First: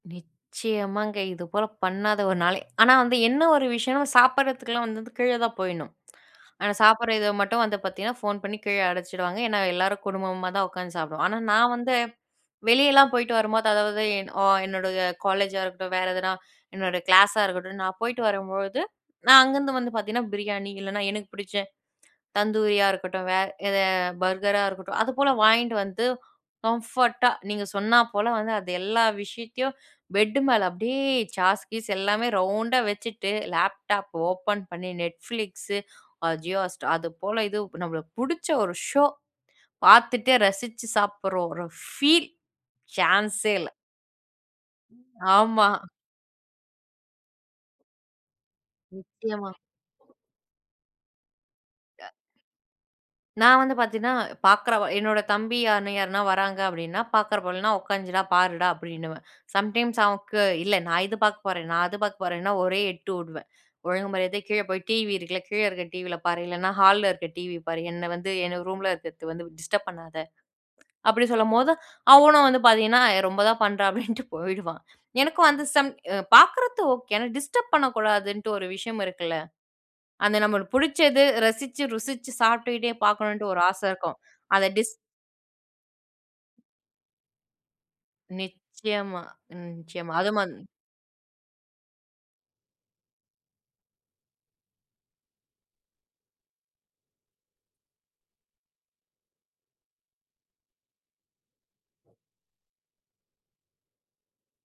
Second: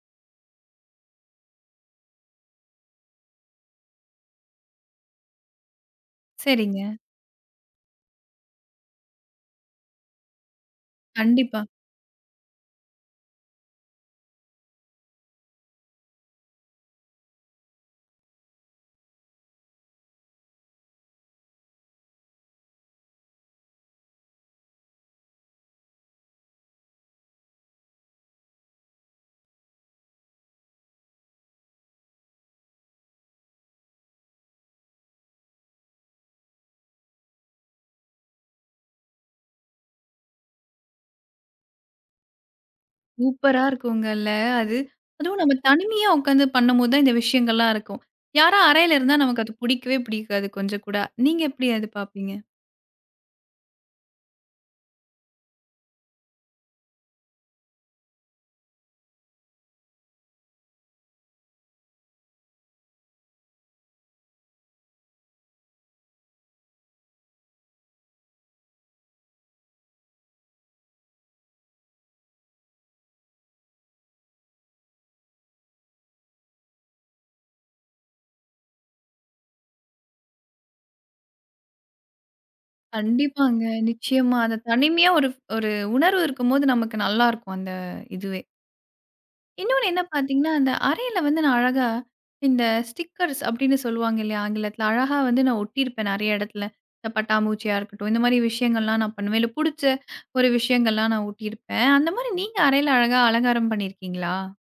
நிச்சயமாங்க, இதுபோல பண்ணாத ஒரு நாளே ஆனா, வந்து என்னவொரு விஷயம்ன்னா, நம்ம சாப்டுறதுக்குலாம் வந்து இந்த கீழ தான் போயிட்ணும். ஆனா, சரிங்க. சாப்டுற இத மட்டும் வந்து பாத்தீங்கன்னா, ஃபோன் பண்ணி கீழ அழைச்சிடுவாங்க. ஏன்னா, எல்லாரும் குடும்பமாதான் உக்காந்து சாப்டுவோம். ஆனா, கண்டிப்பா. நான் வந்து வெளியலாம் போயிட்டு வரும்போது, அதாவது அ என்னோட காலேஜா இருக்கட்டும், வேற எதுனா, என்னோட கிளாஸா இருக்கட்டும். நான் போயிட்டு வரும்பொழுது, நான் அங்கருந்து வந்து பாத்தீங்கன்னா பிரியாணி, இல்லன்னா, எனக்கு பிடிச்ச தந்தூரியா இருக்கட்டும், வே எத பர்கரா இருக்கட்டும் அதுபோல வாங்கிட்டு வந்து, கம்ஃபோர்ட்டா நீங்க சொன்னாப்போல வந்து, அது எல்லா விஷயத்தையும் பெட் மேல அப்பிடியே சாஸ், கீஸ் எல்லாமே ரவுண்டா வச்சிட்டு, லேப்டாப் ஓப்பன் பண்ணி Netflix, ஆ Jio Hotstar, அதுபோல இது நம்மளுக்கு புடிச்ச ஒரு ஷோ பாத்துட்டே ரசிச்சு சாப்டுற ஒரு ஃபீல், சான்ஸே சூப்பரா இல்ல. இருக்குங்கல்ல. அது, அதுவும் நம்ம ஆமா. தனிமையா உட்கார்ந்து பண்ணும்போதுதான் இந்த விஷயங்கள்லாம் இருக்கும். யாரா அறையில இருந்தா நமக்கு நிச்சயமா. அது பிடிக்கவே பிடிக்காது, கொஞ்சம் கூட. நீங்க எப்பிடி அது பார்ப்பீங்க? நான் வந்து பாத்தீங்கன்னா, பாக்குறவ என்னோட தம்பி யார், யாருனா வராங்க அப்பிடின்னா, "பாக்குற போலன்னா, உக்காந்திர்டா பாருடா!" அப்பிடின்னுவேன். சம் டைம்ஸ் அவனுக்கு "இல்ல நான் இது பாக்கப் போறேன், நான் அது பாக்கப் போறேன்னா" ஒரே எட்டு உடுவேன். "ஒழுங்கு மரியாதையா கீழ போய் டிவியிருக்குல, கீழ இருக்க டிவில பாரு! இல்லன்னா, ஹால்ல இருக்க டிவி பாரு. என்ன வந்து என் ரூம்ல இருக்கிறது வந்து டிஸ்டர்ப் பண்ணாத!" அப்பிடி சொல்லும்போது, அவனும் வந்து பாத்தீங்கன்னா, ஏ ரொம்ப தான் பண்றா! அப்பிடின்ட்டுப் போயிடுவான் எனக்கும் அந்த சம் அ பாக்குறது ஓகே, ஆனா, டிஸ்டர்ப் பண்ணக் கூடாதுன்டு ஒரு விஷயம் இருக்குல! அந்த நம்மளுக்கு புடிச்சது ரசிச்சு ருசிச்சு சாப்ட்டுக்கிட்டே பாக்கணுன்டு ஒரு கண்டிப்பாங்க, ஆசை இருக்கும். நிச்சயமா. அந்த அத டிஸ் தனிமையா ஒரு, ஒரு உணர்வு இருக்கும்போது நமக்கு நல்லா இருக்கும். அந்த இதுவே. நிச்சயமா, ம் இன்னொன்னு என்ன நிச்சயமா. அது பார்த்தீங்கன்னா, மந் அந்த அறையில வந்து நான் அழகா, இந்த ஸ்டிக்கர்ஸ் அப்பிடின்னு சொல்லுவாங்க இல்லயா! ஆங்கிலத்துல. அழகா வந்து நான் ஒட்டிருப்பேன் நிறைய இடத்துல. பட்டாம்பூச்சியா இருக்கட்டும், இந்த மாரி விஷயங்கள்லாம் நான் பண்ணுவேன். இல்ல, பிடிச்ச ஒரு விஷயங்கள்லாம் நான் ஒட்டிருப்பேன். அந்தமாரி நீங்க அறையில அழகா அலங்காரம் பண்ணிருக்கீங்களா?